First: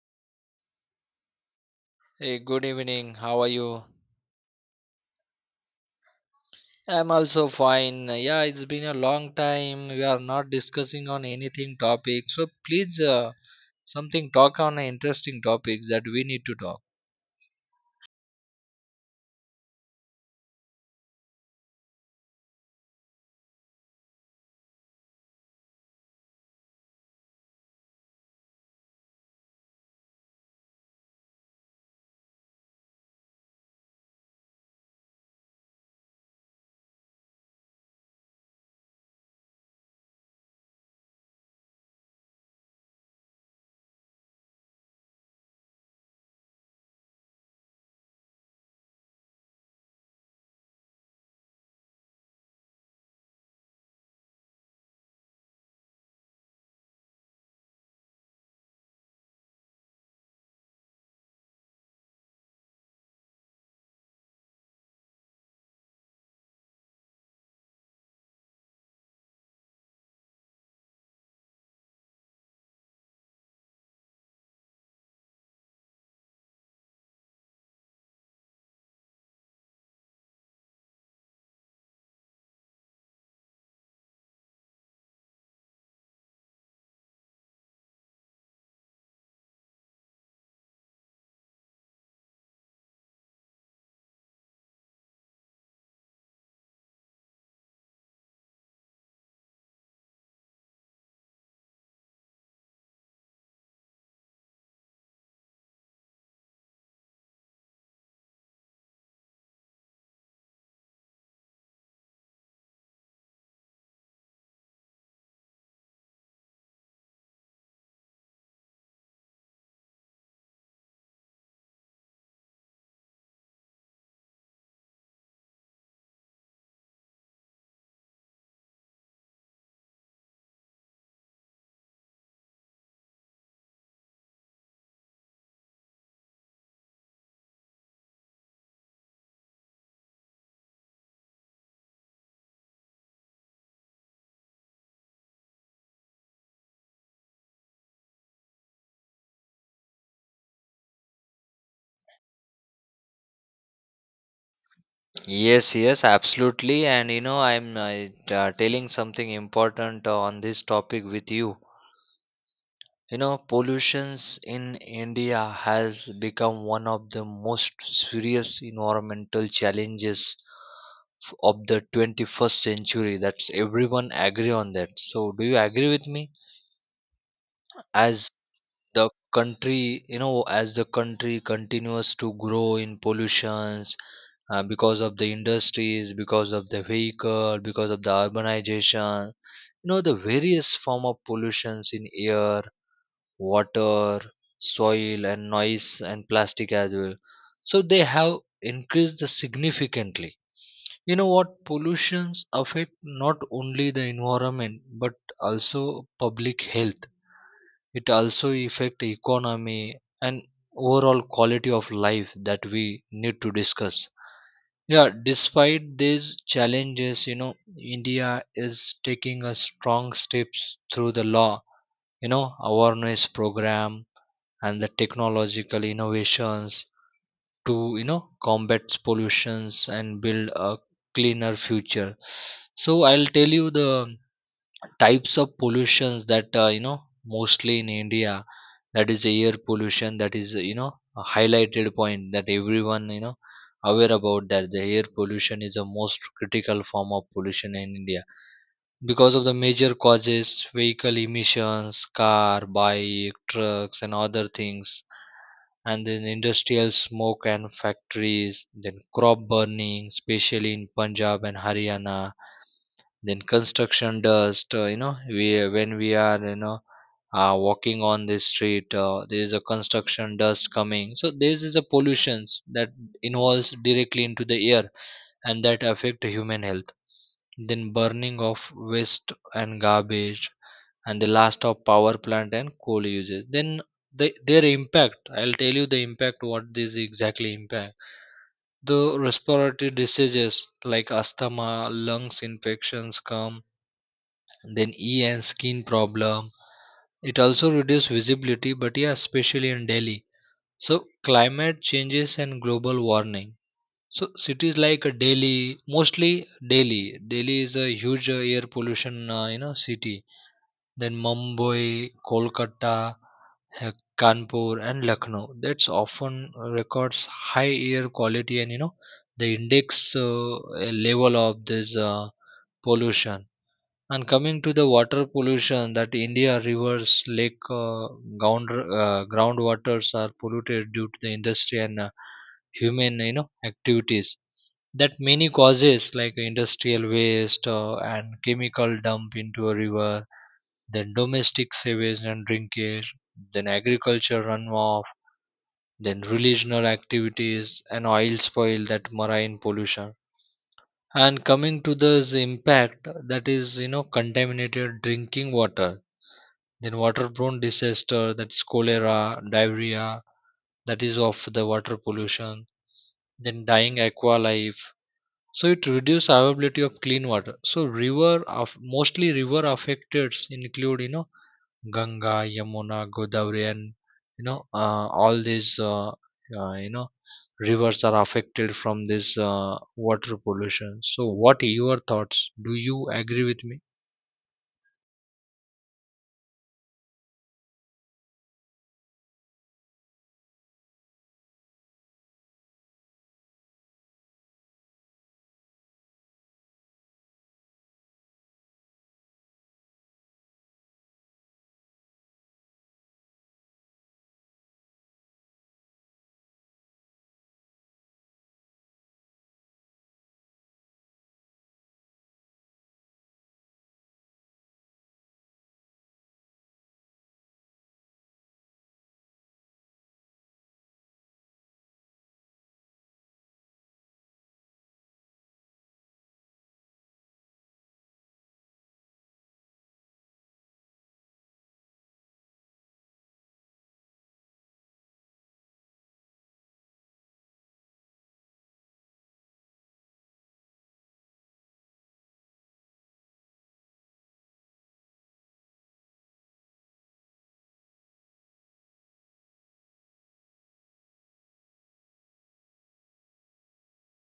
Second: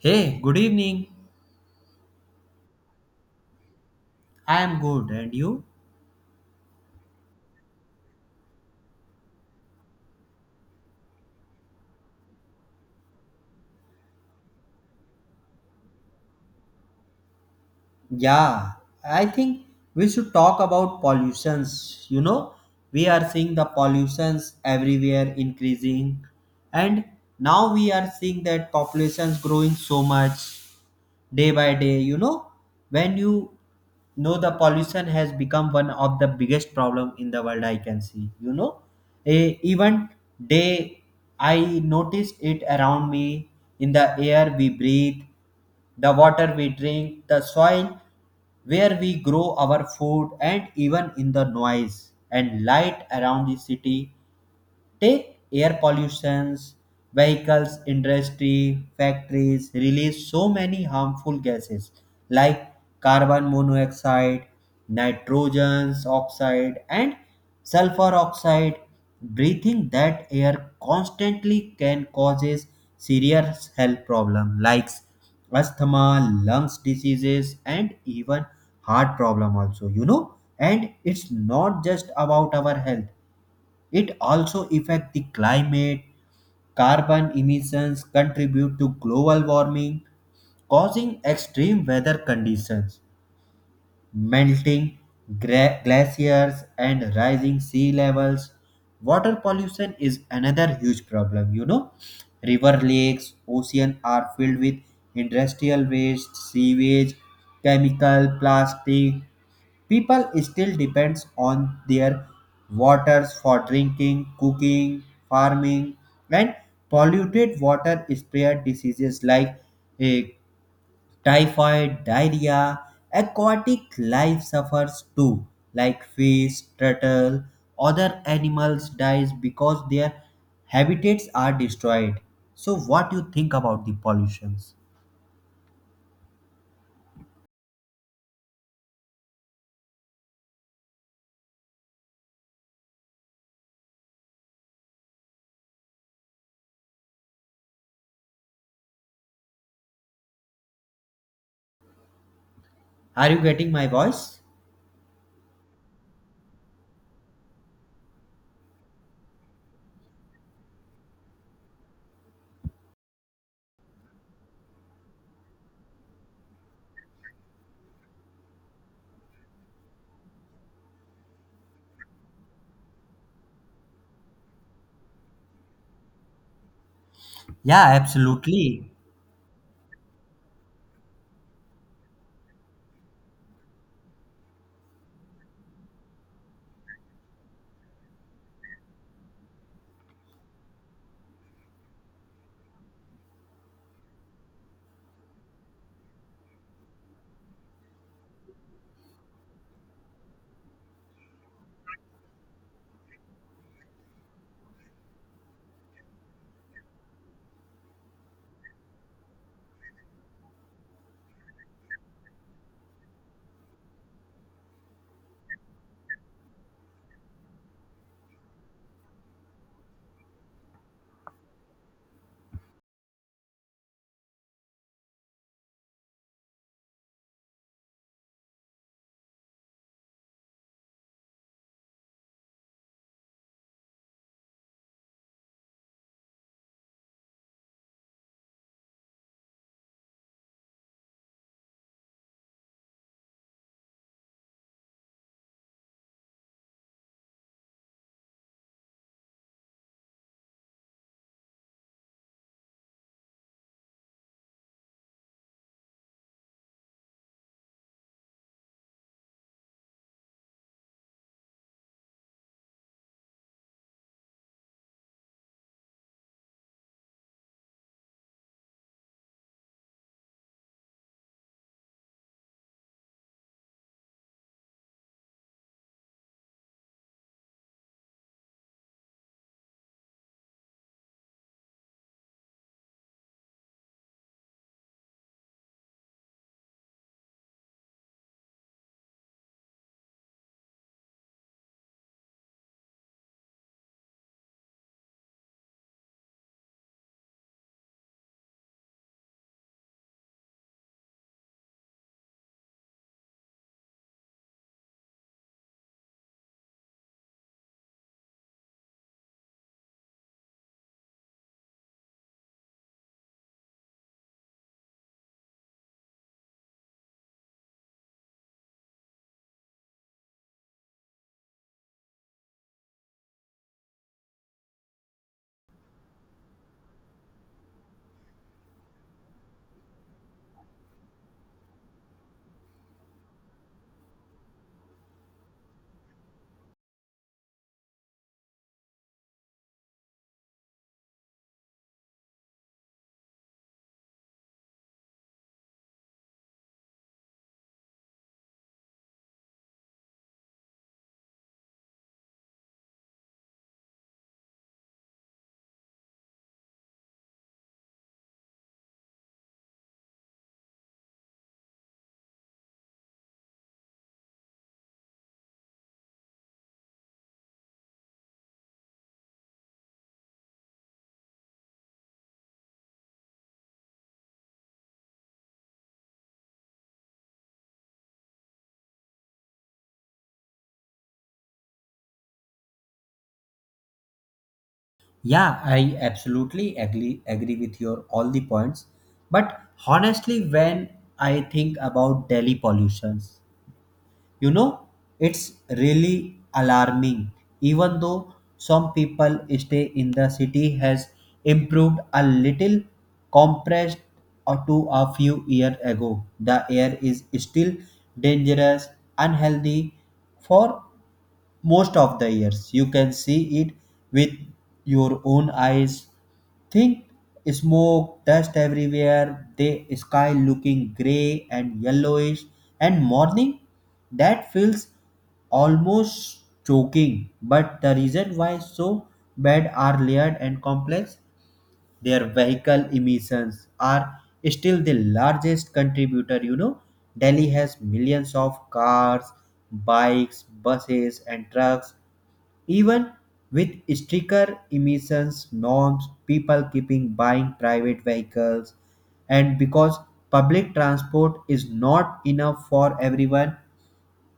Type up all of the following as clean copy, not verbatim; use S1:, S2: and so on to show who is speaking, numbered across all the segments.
S1: Hey, good evening.
S2: Hey, good evening. How are you?
S1: I am good, and you?
S2: I'm also fine. Yeah, it's been a long time. We are not discussing on anything topic. So please, something talk on an interesting topic that we need to talk.
S1: Yeah, I think we should talk about pollutions. You know, we are seeing the pollutions everywhere increasing, and now we are seeing that populations growing so much, day by day, you know. When you know the pollution has become one of the biggest problem in the world, I can see, you know, even day I noticed it around me, in the air we breathe, the water we drink, the soil where we grow our food, and even in the noise and light around the city. Take air pollutions, vehicles, industry, factories release so many harmful gases like carbon monoxide, nitrogen oxide, and sulfur oxide. Breathing that air constantly can causes serious health problems like asthma, lungs diseases, and even heart problem also. You know, and it's not just about our health, it also affects the climate. Carbon emissions contribute to global warming, causing extreme weather conditions, melting glaciers, and rising sea levels. Water pollution is another huge problem, you know. River lakes, ocean are filled with industrial waste, sewage, chemical, plastic. People still depends on their waters for drinking, cooking, farming, and polluted water spread diseases like eh, typhoid, diarrhea. Aquatic life suffers too, like fish, turtle, other animals dies because their habitats are destroyed. So, what do you think about the pollutions? Are you getting my voice?
S2: Yes, yes, absolutely. And you know, I'm telling something important on this topic with you. You know, pollutions in India has become one of the most serious environmental challenges of the 21st century. That's everyone agree on that. So, do you agree with me?
S1: Yeah,
S2: As
S1: absolutely.
S2: the country, continues to grow in pollutions because of the industries, because of the vehicle, because of the urbanization, you know, the various form of pollutions in air, water, soil, and noise and plastic as well. So they have increased significantly. You know what? Pollutions affect not only the environment but also public health. It also affect the economy and overall quality of life that we need to discuss. Yeah, despite these challenges, you know, India is taking a strong steps through the law, you know, awareness program, and the technological innovations to combat pollutions and build a cleaner future. So I'll tell you the types of pollutions that, you know, mostly in India. That is air pollution. That is, you know, a highlighted point that everyone, you know, aware about, that the air pollution is the most critical form of pollution in India, because of the major causes: vehicle emissions, car, bike, trucks, and other things, and then industrial smoke and factories, then crop burning especially in Punjab and Haryana, then construction dust. Uh, you know, we, when we are, you know, walking on the street, there is a construction dust coming. So this is a pollutions that involves directly into the air and that affect human health. Then burning of waste and garbage, and the last of power plant and coal usage. Then the, their impact, I'll tell you the impact what this exactly impact: the respiratory diseases like asthma, lungs infections come, then eye and skin problem. It also reduce visibility, but yeah, especially in Delhi. So climate changes and global warming. So cities like, uh, Delhi, mostly Delhi. Delhi is a huge air pollution, you know, city. Then Mumbai, Kolkata, uh, Kanpur, and Lucknow. That's often records high air quality and, you know, the index level of this pollution. And coming to the water pollution, that India rivers, lake, groundwaters are polluted due to the industry and, human, you know, activities, that many causes like industrial waste and chemical dump into a river, then domestic sewage and drinkage, then agriculture runoff, then regional activities and oil spoil, that marine pollution. And coming to this impact that is, you know, contaminated drinking water, then waterborne disaster that's cholera, diarrhea, that is of the water pollution, then dying aqua life. So it reduces availability of clean water. So river of mostly river affected include, you know, Ganga, Yamuna, Godavari, and, you know uh, all these, you know, rivers are affected from this water pollution. So, what your thoughts? Do you agree with me?
S1: Yeah, I absolutely agree with your all the points. But honestly, when I think about Delhi pollutions, you know, it's really alarming. Even though some people stay in the city has improved a little compressed or to a few years ago, the air is still dangerous, unhealthy for most of the years. You can see it with your own eyes. Think smoke, dust everywhere, the sky looking grey and yellowish, and morning that feels almost choking. But the reason why so bad are layered and complex, their vehicle emissions are still the largest contributor. You know, Delhi has millions of cars, bikes, buses, and trucks. Even with stricter emissions norms, people keeping buying private vehicles, and because public transport is not enough for everyone.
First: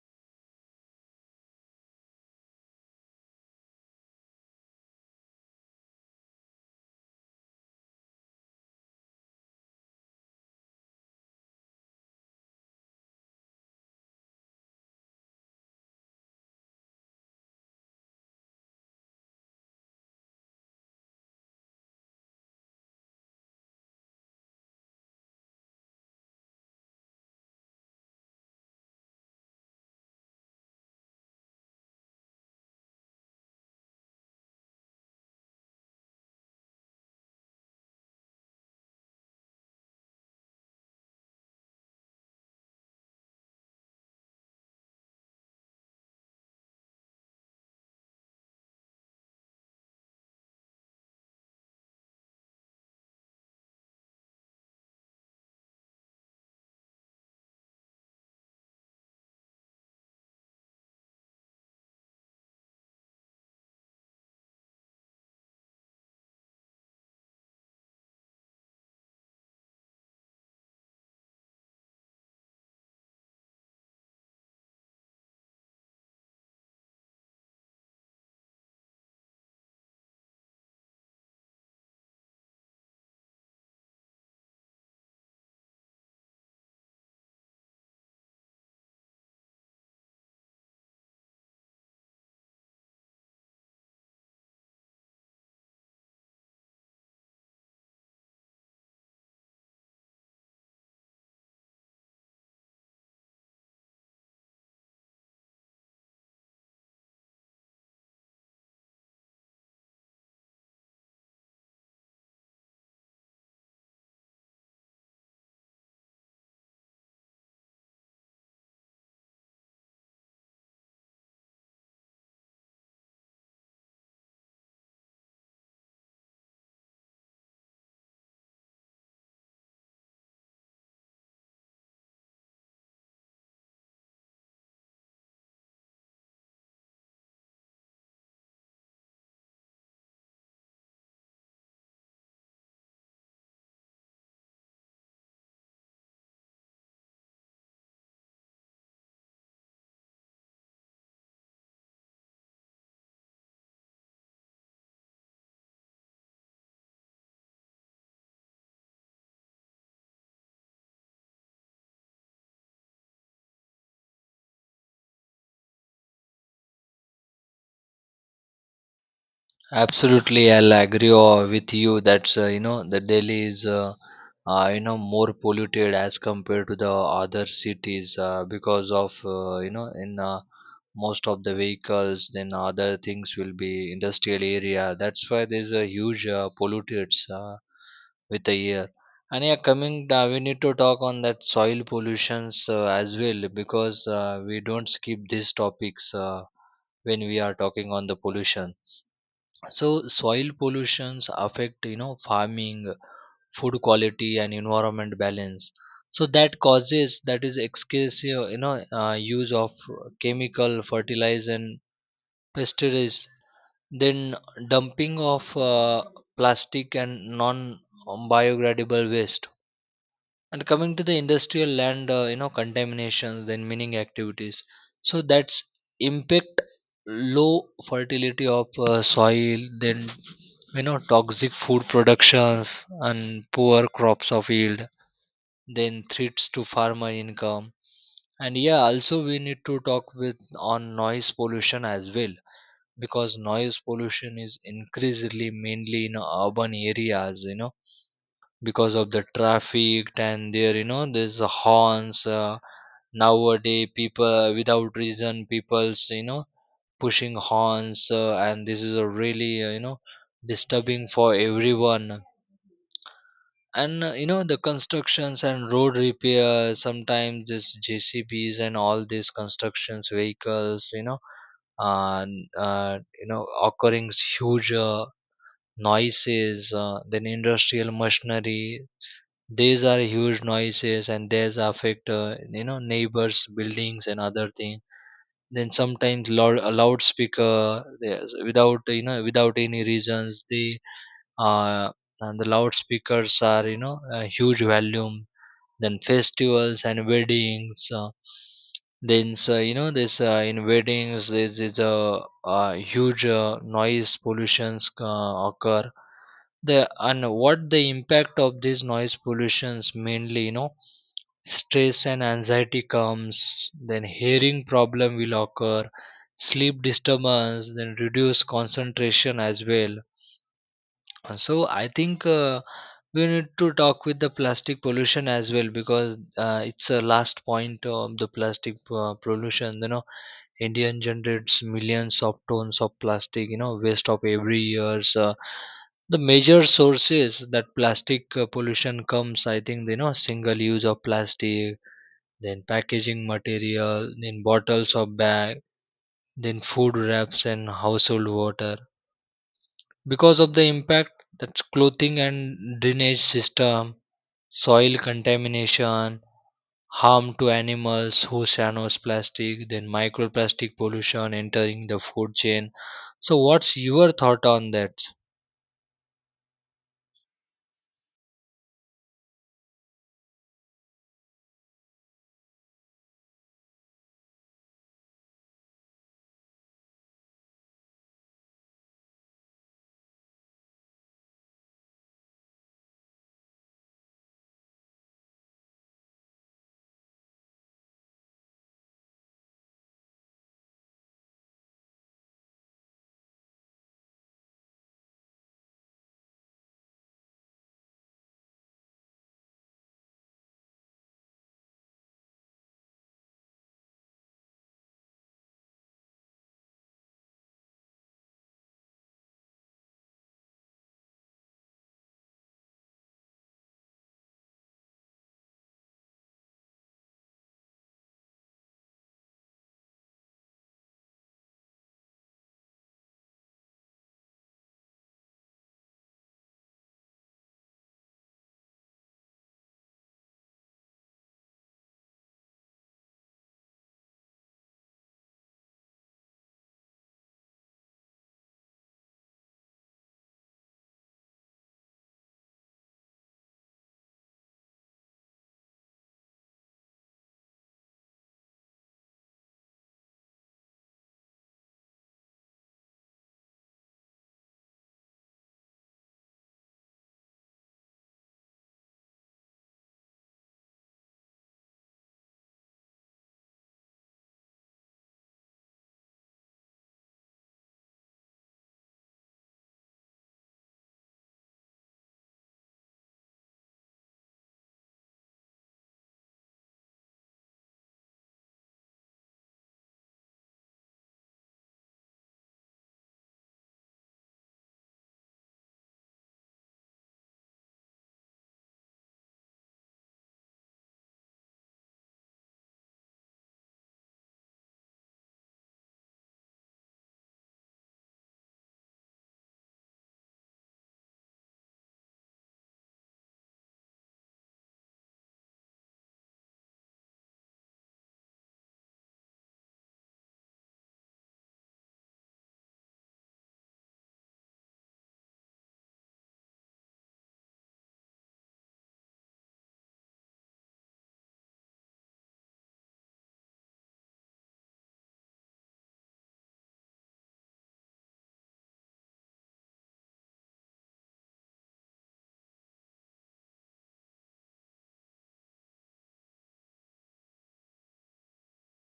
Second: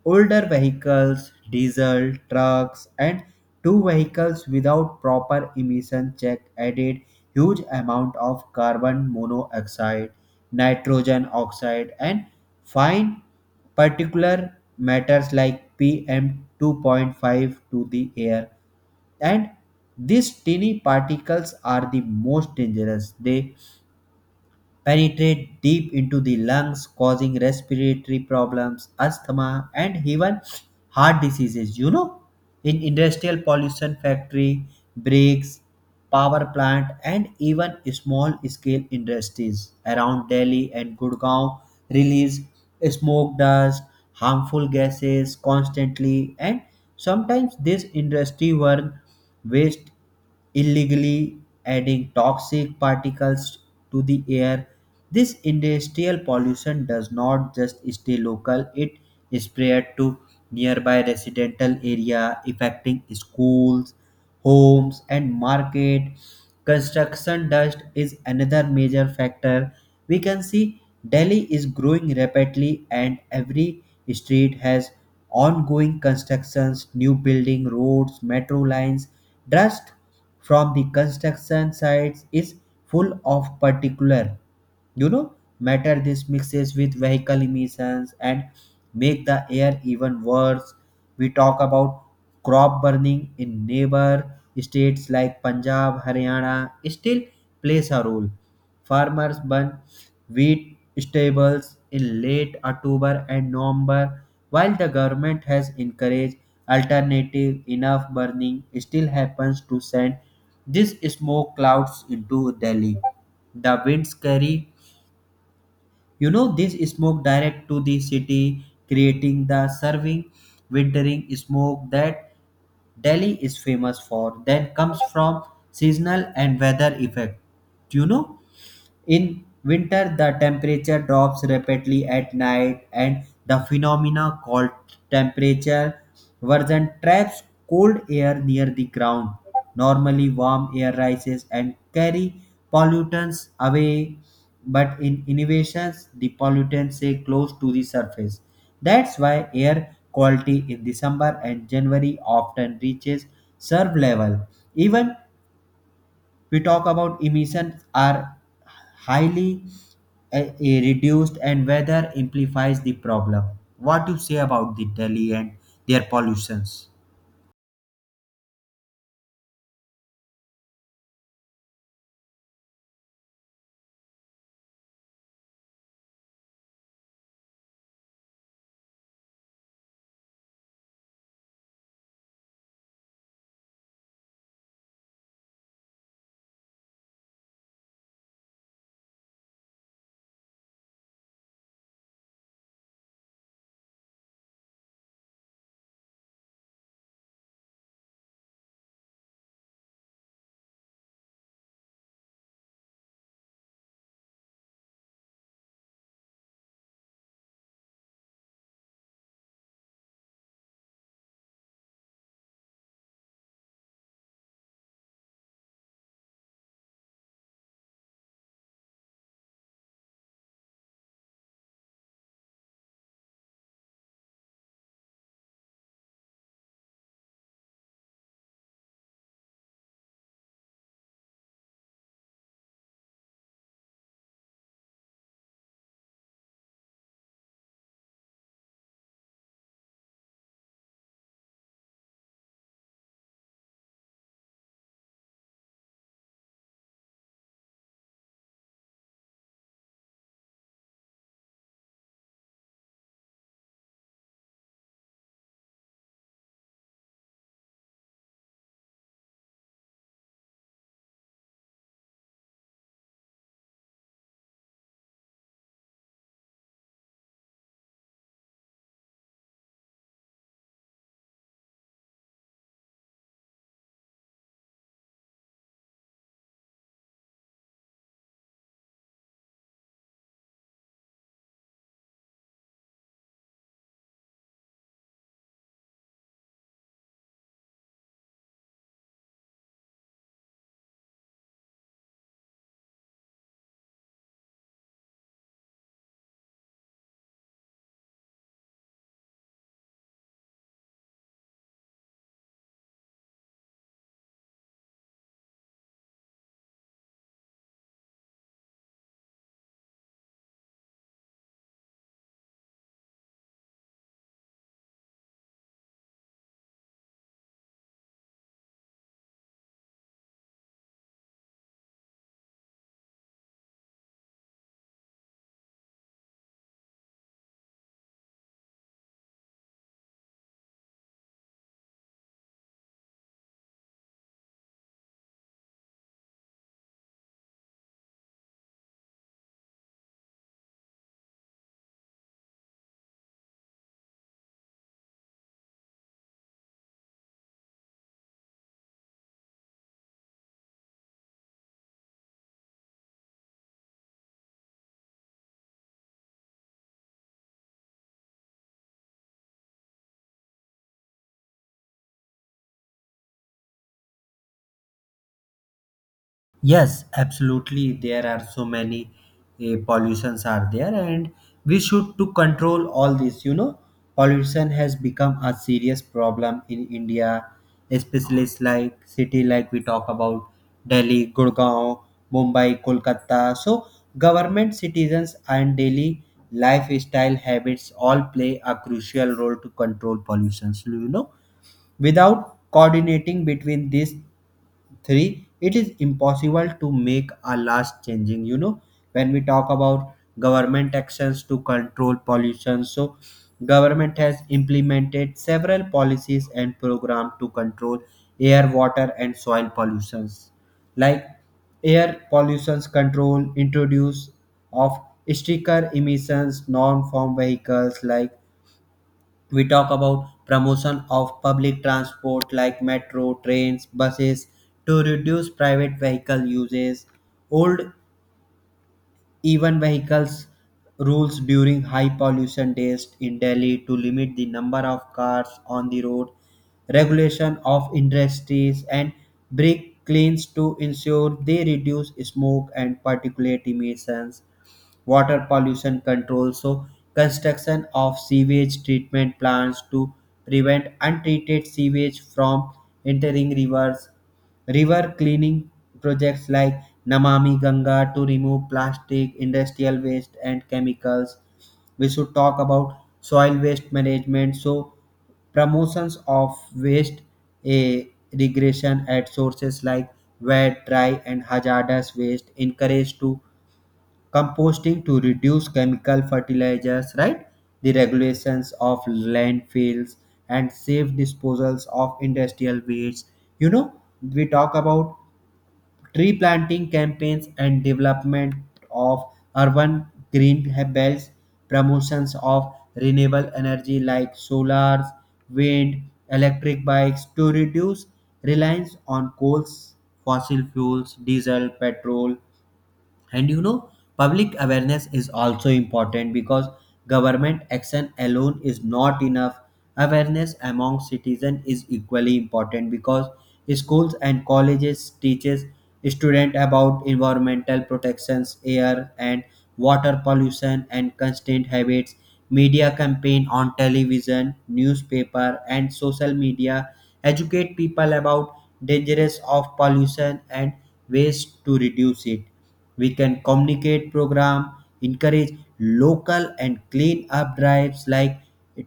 S1: Older vehicles, diesel trucks, and two vehicles without proper emission check added huge amount of carbon monoxide, nitrogen oxide, and fine particular matters like PM 2.5 to the air, and these tiny particles are the most dangerous. They penetrate deep into the lungs, causing respiratory problems, asthma, and even heart diseases. You know, in industrial pollution, factory breaks, power plant, and even small scale industries around Delhi and Gurgaon release smoke dust, harmful gases constantly, and sometimes this industry burn waste illegally, adding toxic particles to the air. This industrial pollution does not just stay local, it spread to nearby residential area affecting schools, homes, and market. Construction dust is another major factor. We can see Delhi is growing rapidly and every street has ongoing constructions, new building, roads, metro lines. Dust from the construction sites is full of particular, you know, matter. This mixes with vehicle emissions and make the air even worse. We talk about crop burning in neighbor states like Punjab, Haryana, still plays a role. Farmers burn wheat stables in late October and November. While the government has encouraged alternative, enough burning still happens to send these smoke clouds into Delhi. The winds carry, you know, this smoke direct to the city, creating the serving wintering smoke that Delhi is famous for. Then comes from seasonal and weather effect. Do you know, in winter, the temperature drops rapidly at night, and the phenomena called temperature version traps cold air near the ground. Normally, warm air rises and carry pollutants away, but in innovations, the pollutants stay close to the surface. That's why air quality in December and January often reaches serve level. Even we talk about emissions are highly reduced and weather amplifies the problem. What do you say about the Delhi and their pollutions?
S2: Absolutely, I'll agree with you. That's, you know, the Delhi is, you know, more polluted as compared to the other cities, because of, you know, in, most of the vehicles, then other things will be industrial area. That's why there's a huge pollutants with the air. And yeah, coming, we need to talk on that soil pollutions as well, because we don't skip these topics when we are talking on the pollution. So soil pollutions affect, you know, farming, food quality, and environment balance. So that causes, that is excessive, use of chemical fertilizer and pesticides. Then dumping of plastic and non-biodegradable waste, and coming to the industrial land, you know, contamination, then mining activities. So that's impact low fertility of soil, then, you know, toxic food productions and poor crops of yield, then threats to farmer income. And yeah, also we need to talk with on noise pollution as well, because noise pollution is increasingly mainly in urban areas, you know, because of the traffic, and there, you know, there's a horns. Uh, nowadays people without reason, people's, you know, pushing horns, and this is a really, you know, disturbing for everyone, and, you know, the constructions and road repair, sometimes this JCBs and all these constructions vehicles, you know, and, occurring huge noises, then industrial machinery, these are huge noises, and these affect, you know, neighbors, buildings, and other things. Then sometimes loud, a loudspeaker, without, without any reasons, the, uh, and the loudspeakers are, you know, a huge volume. Then festivals and weddings. Then so, you know, this, in weddings this is a huge noise pollutions occur. The, and what the impact of these noise pollutions, mainly, you know, stress and anxiety comes, then hearing problem will occur, sleep disturbance, then reduce concentration as well. So I think, we need to talk with the plastic pollution as well, because, it's a last point of the plastic pollution. You know, Indian generates millions of tons of plastic, you know, waste of every years. The major sources that plastic pollution comes, I think, you know, single use of plastic, then packaging material, then bottles of bag, then food wraps and household water. Because of the impact, that's clothing and drainage system, soil contamination, harm to animals, who channels plastic, then microplastic pollution entering the food chain. So, what's your thought on that?
S1: Yes, absolutely. There are so many pollutions are there, and we should to control all this. You know, pollution has become a serious problem in India, especially like city like we talk about Delhi, Gurgaon, Mumbai, Kolkata. So, government, citizens, and daily lifestyle habits all play a crucial role to control pollution. So, you know, without coordinating between these three it is impossible to make a last changing. You know, when we talk about government actions to control pollution, so government has implemented several policies and program to control air, water, and soil pollutions, like air pollutions control introduce of stricter emissions norm from vehicles. Like we talk about promotion of public transport like metro trains, buses to reduce private vehicle uses, old even vehicles rules during high pollution days in Delhi to limit the number of cars on the road, regulation of industries, and brake cleans to ensure they reduce smoke and particulate emissions. Water pollution control. So, construction of sewage treatment plants to prevent untreated sewage from entering rivers. River cleaning projects like Namami Ganga to remove plastic, industrial waste, and chemicals. We should talk about soil waste management. So, promotions of waste a regression at sources like wet, dry, and hazardous waste encouraged to composting to reduce chemical fertilizers, right? The regulations of landfills and safe disposals of industrial waste. You know, we talk about tree planting campaigns and development of urban green belts, promotions of renewable energy like solar, wind, electric bikes to reduce reliance on coals, fossil fuels, diesel, petrol, and you know, public awareness is also important because government action alone is not enough. Awareness among citizens is equally important because schools and colleges teaches students about environmental protections, air and water pollution, and constant habits. Media campaign on television, newspaper, and social media educate people about dangers of pollution and ways to reduce it. We can communicate program, encourage local and clean up drives like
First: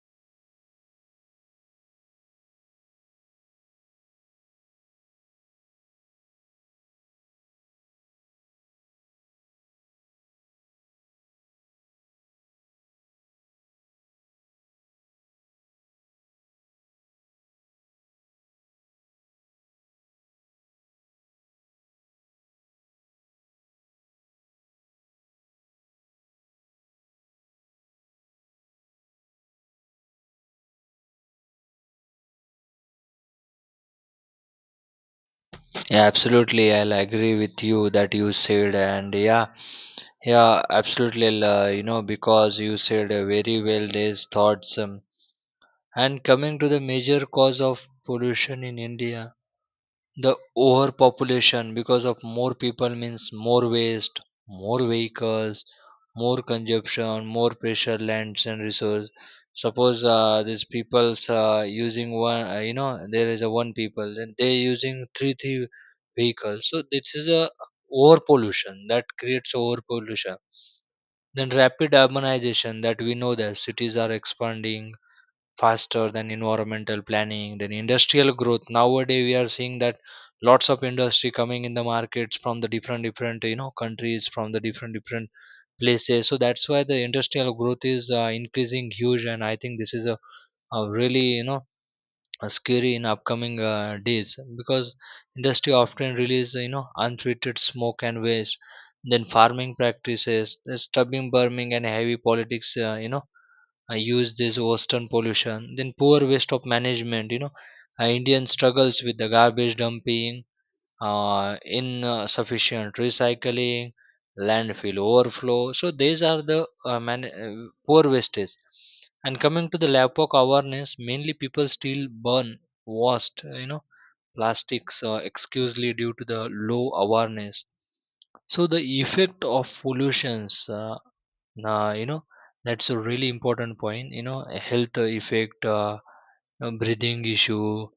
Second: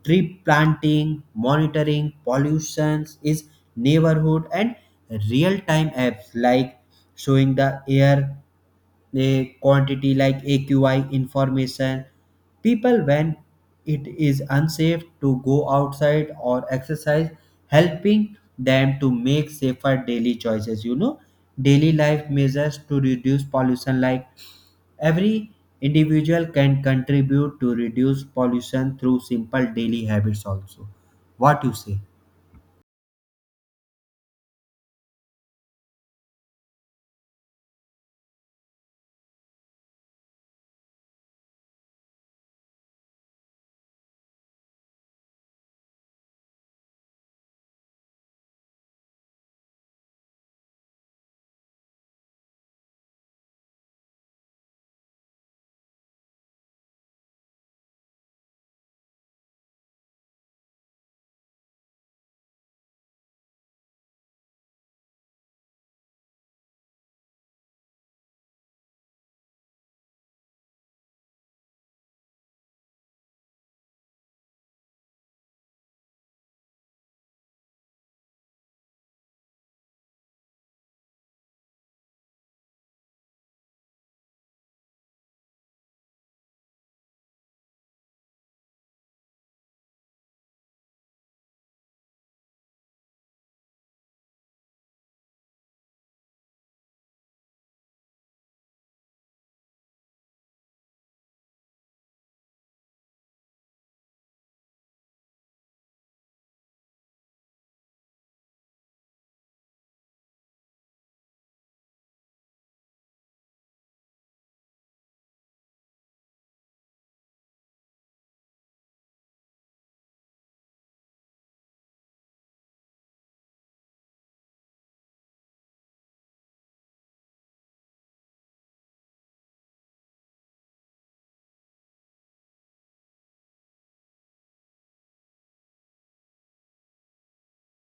S1: tree planting, monitoring pollutions is neighborhood and real time apps like showing the air a quantity, like AQI information, people when it is unsafe to go outside or exercise, helping them to make safer daily choices. You know, daily life measures to reduce pollution, like every individual can contribute to reduce pollution through simple daily habits, also. What you say?
S2: Yeah, absolutely. I'll agree with you that you said, and yeah, yeah, absolutely. You know, because you said, very well these thoughts. And coming to the major cause of pollution in India, the overpopulation, because of more people means more waste, more vehicles, more consumption, more pressure, lands and resource. Suppose, these people's, using one, you know, there is a one people, then they using three vehicles. So this is a overpollution that creates overpollution. Then rapid urbanization, that we know that cities are expanding faster than environmental planning, then industrial growth. Nowadays we are seeing that lots of industry coming in the markets from the different different, you know, countries, from the different different places. So that's why the industrial growth is, increasing huge, and I think this is a really, you know, a scary in upcoming days, because industry often release, you know, untreated smoke and waste, then farming practices, the stubbing burning and heavy politics, you know, I use this western pollution, then poor waste of management. You know, Indian struggles with the garbage dumping, insufficient recycling, landfill overflow. So these are the poor wastage. And coming to the LAPOC awareness, mainly people still burn waste, you know, plastics, excusely due to the low awareness. So the effect of pollutions, nah, you know, that's a really important point. You know, a health effect, breathing issue,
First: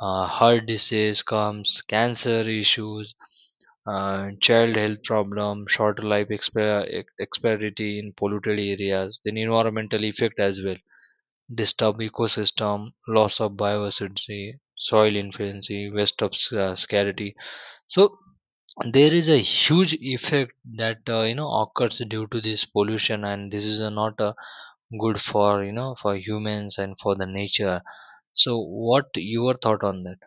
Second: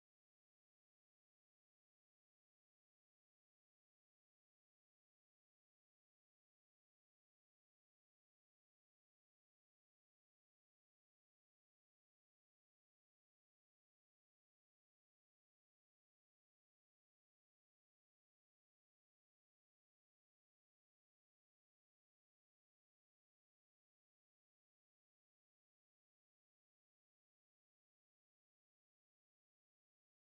S2: heart disease comes, cancer issues, child health problem, shorter life expectancy in polluted areas, then environmental effect as well, disturbed ecosystem, loss of biodiversity, soil influency, waste of scarcity. So there is a huge effect that, you know, occurs due to this pollution, and this is, not, good for, you know, for humans and for the nature. So what your thought on that?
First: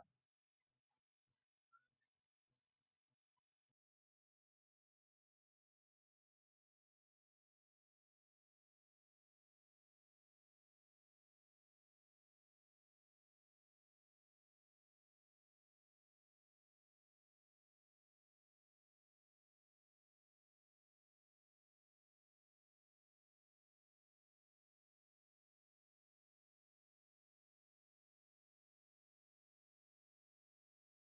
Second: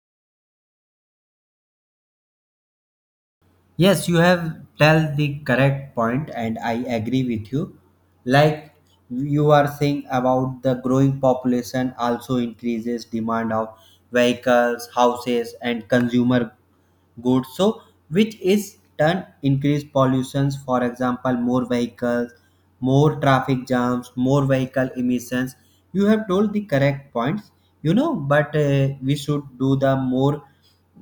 S1: Yes, you have tell the correct point, and I agree with you. Like you are saying about the growing population also increases demand of vehicles, houses, and consumer goods. So, which is turn increased pollutions. For example, more vehicles, more traffic jams, more vehicle emissions. You have told the correct points. You know, but we should do the more,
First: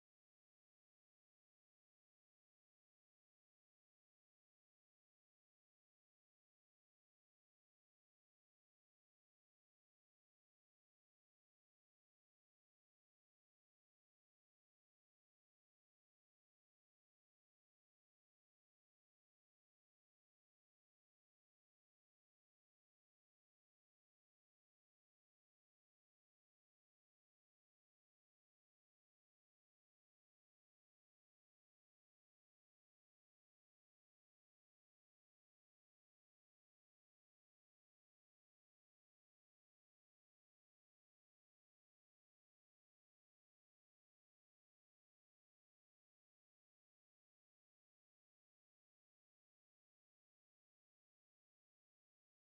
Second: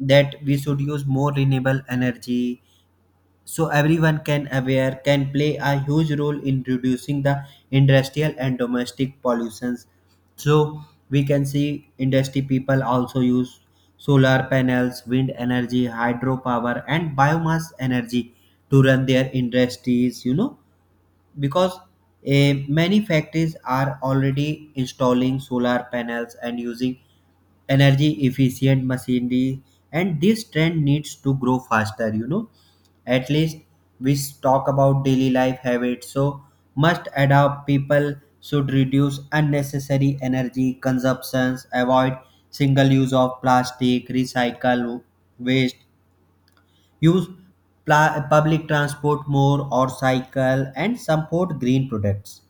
S1: that we should use more renewable energy, so everyone can aware can play a huge role in reducing the industrial and domestic pollutions. So we can see industry people also use solar panels, wind energy, hydropower, and biomass energy to run their industries, you know, because many factories are already installing solar panels and using energy efficient machinery, and this trend needs to grow faster. You know, at least we talk about daily life habits. So must adapt, people should reduce unnecessary energy consumptions, avoid single use of plastic, recycle waste. Use public transport more or cycle and support green products.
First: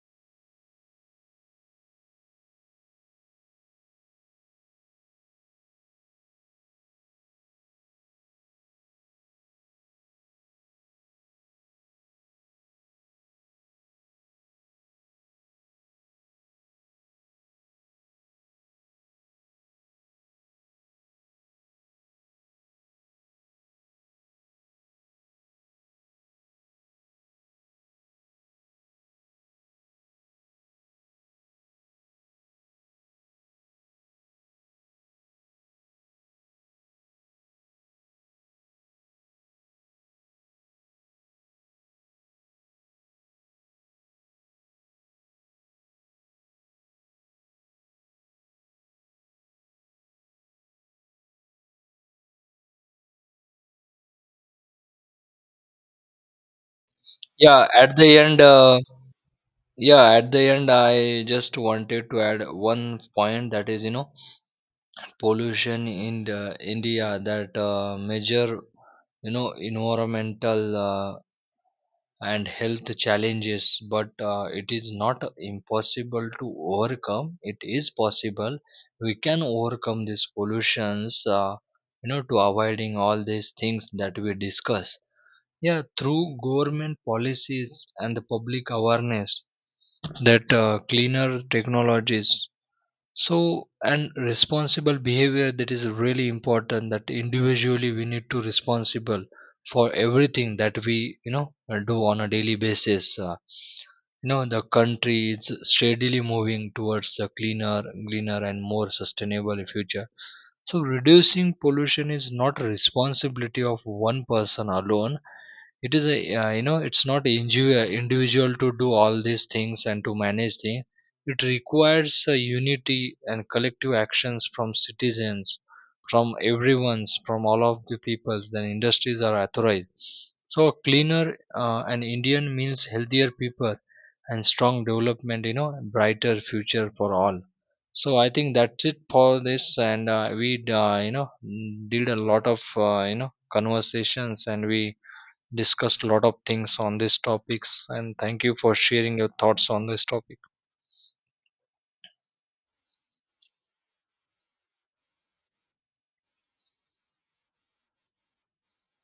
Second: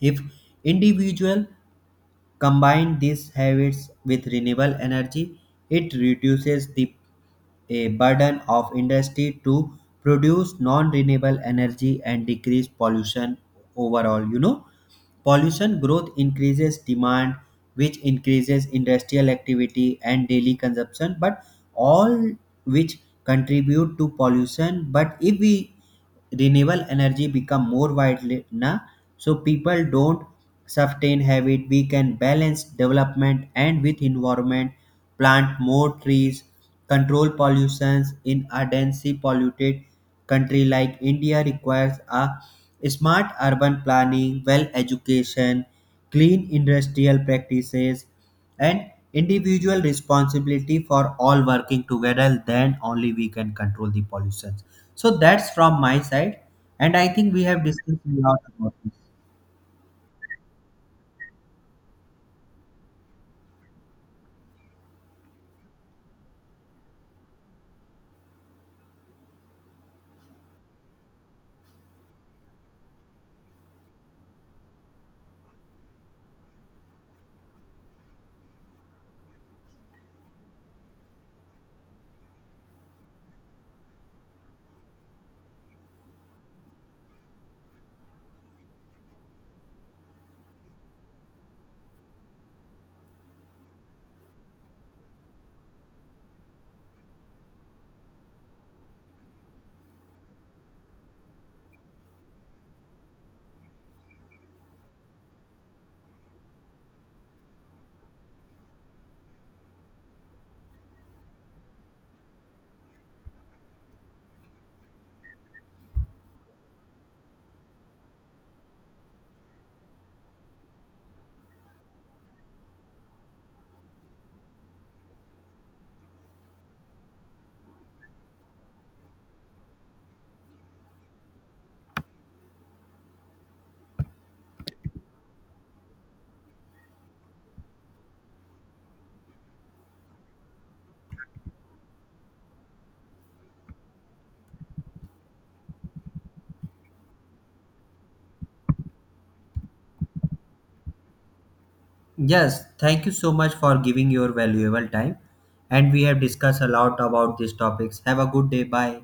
S1: If individual combine these habits with renewable energy, it reduces the burden of industry to produce non-renewable energy and decrease pollution overall. You know, pollution growth increases demand, which increases industrial activity and daily consumption, but all which contribute to pollution. But if we renewable energy become more widely na, so people don't sustain habit, we can balance development and with environment, plant more trees, control pollutions. In a densely polluted country like India requires a smart urban planning, well education, clean industrial practices, and individual responsibility for all working together. Then only we can control the pollution. So that's from my side, and I think we have
S2: Yeah, at
S1: discussed a
S2: the
S1: lot
S2: end,
S1: about this.
S2: I just wanted to add one point, that is, you know, pollution in the India, that, major, you know, environmental, and health challenges, but, it is not impossible to overcome, it is possible. We can overcome these pollutions, you know, to avoiding all these things that we discuss, yeah, through government policies and the public awareness, that, cleaner technologies. So, and responsible behavior, that is really important, that individually we need to responsible for everything that we, do on a daily basis. You know, the country is steadily moving towards the cleaner, greener, and more sustainable future. So reducing pollution is not a responsibility of one person alone. It is a, you know, it's not individual to do all these things and to manage things. It requires a unity and collective actions from citizens, from everyone's, from all of the people. Then industries are authorized. So cleaner, and Indian means healthier people and strong development. You know, brighter future for all. So I think that's it for this, and, we, did a lot of, you know, conversations, and we discussed a lot of things on these topics, and thank you for sharing your thoughts on this topic.
S1: Yes, thank you so much for giving your valuable time, and we have discussed a lot about these topics. Have a good day. Bye.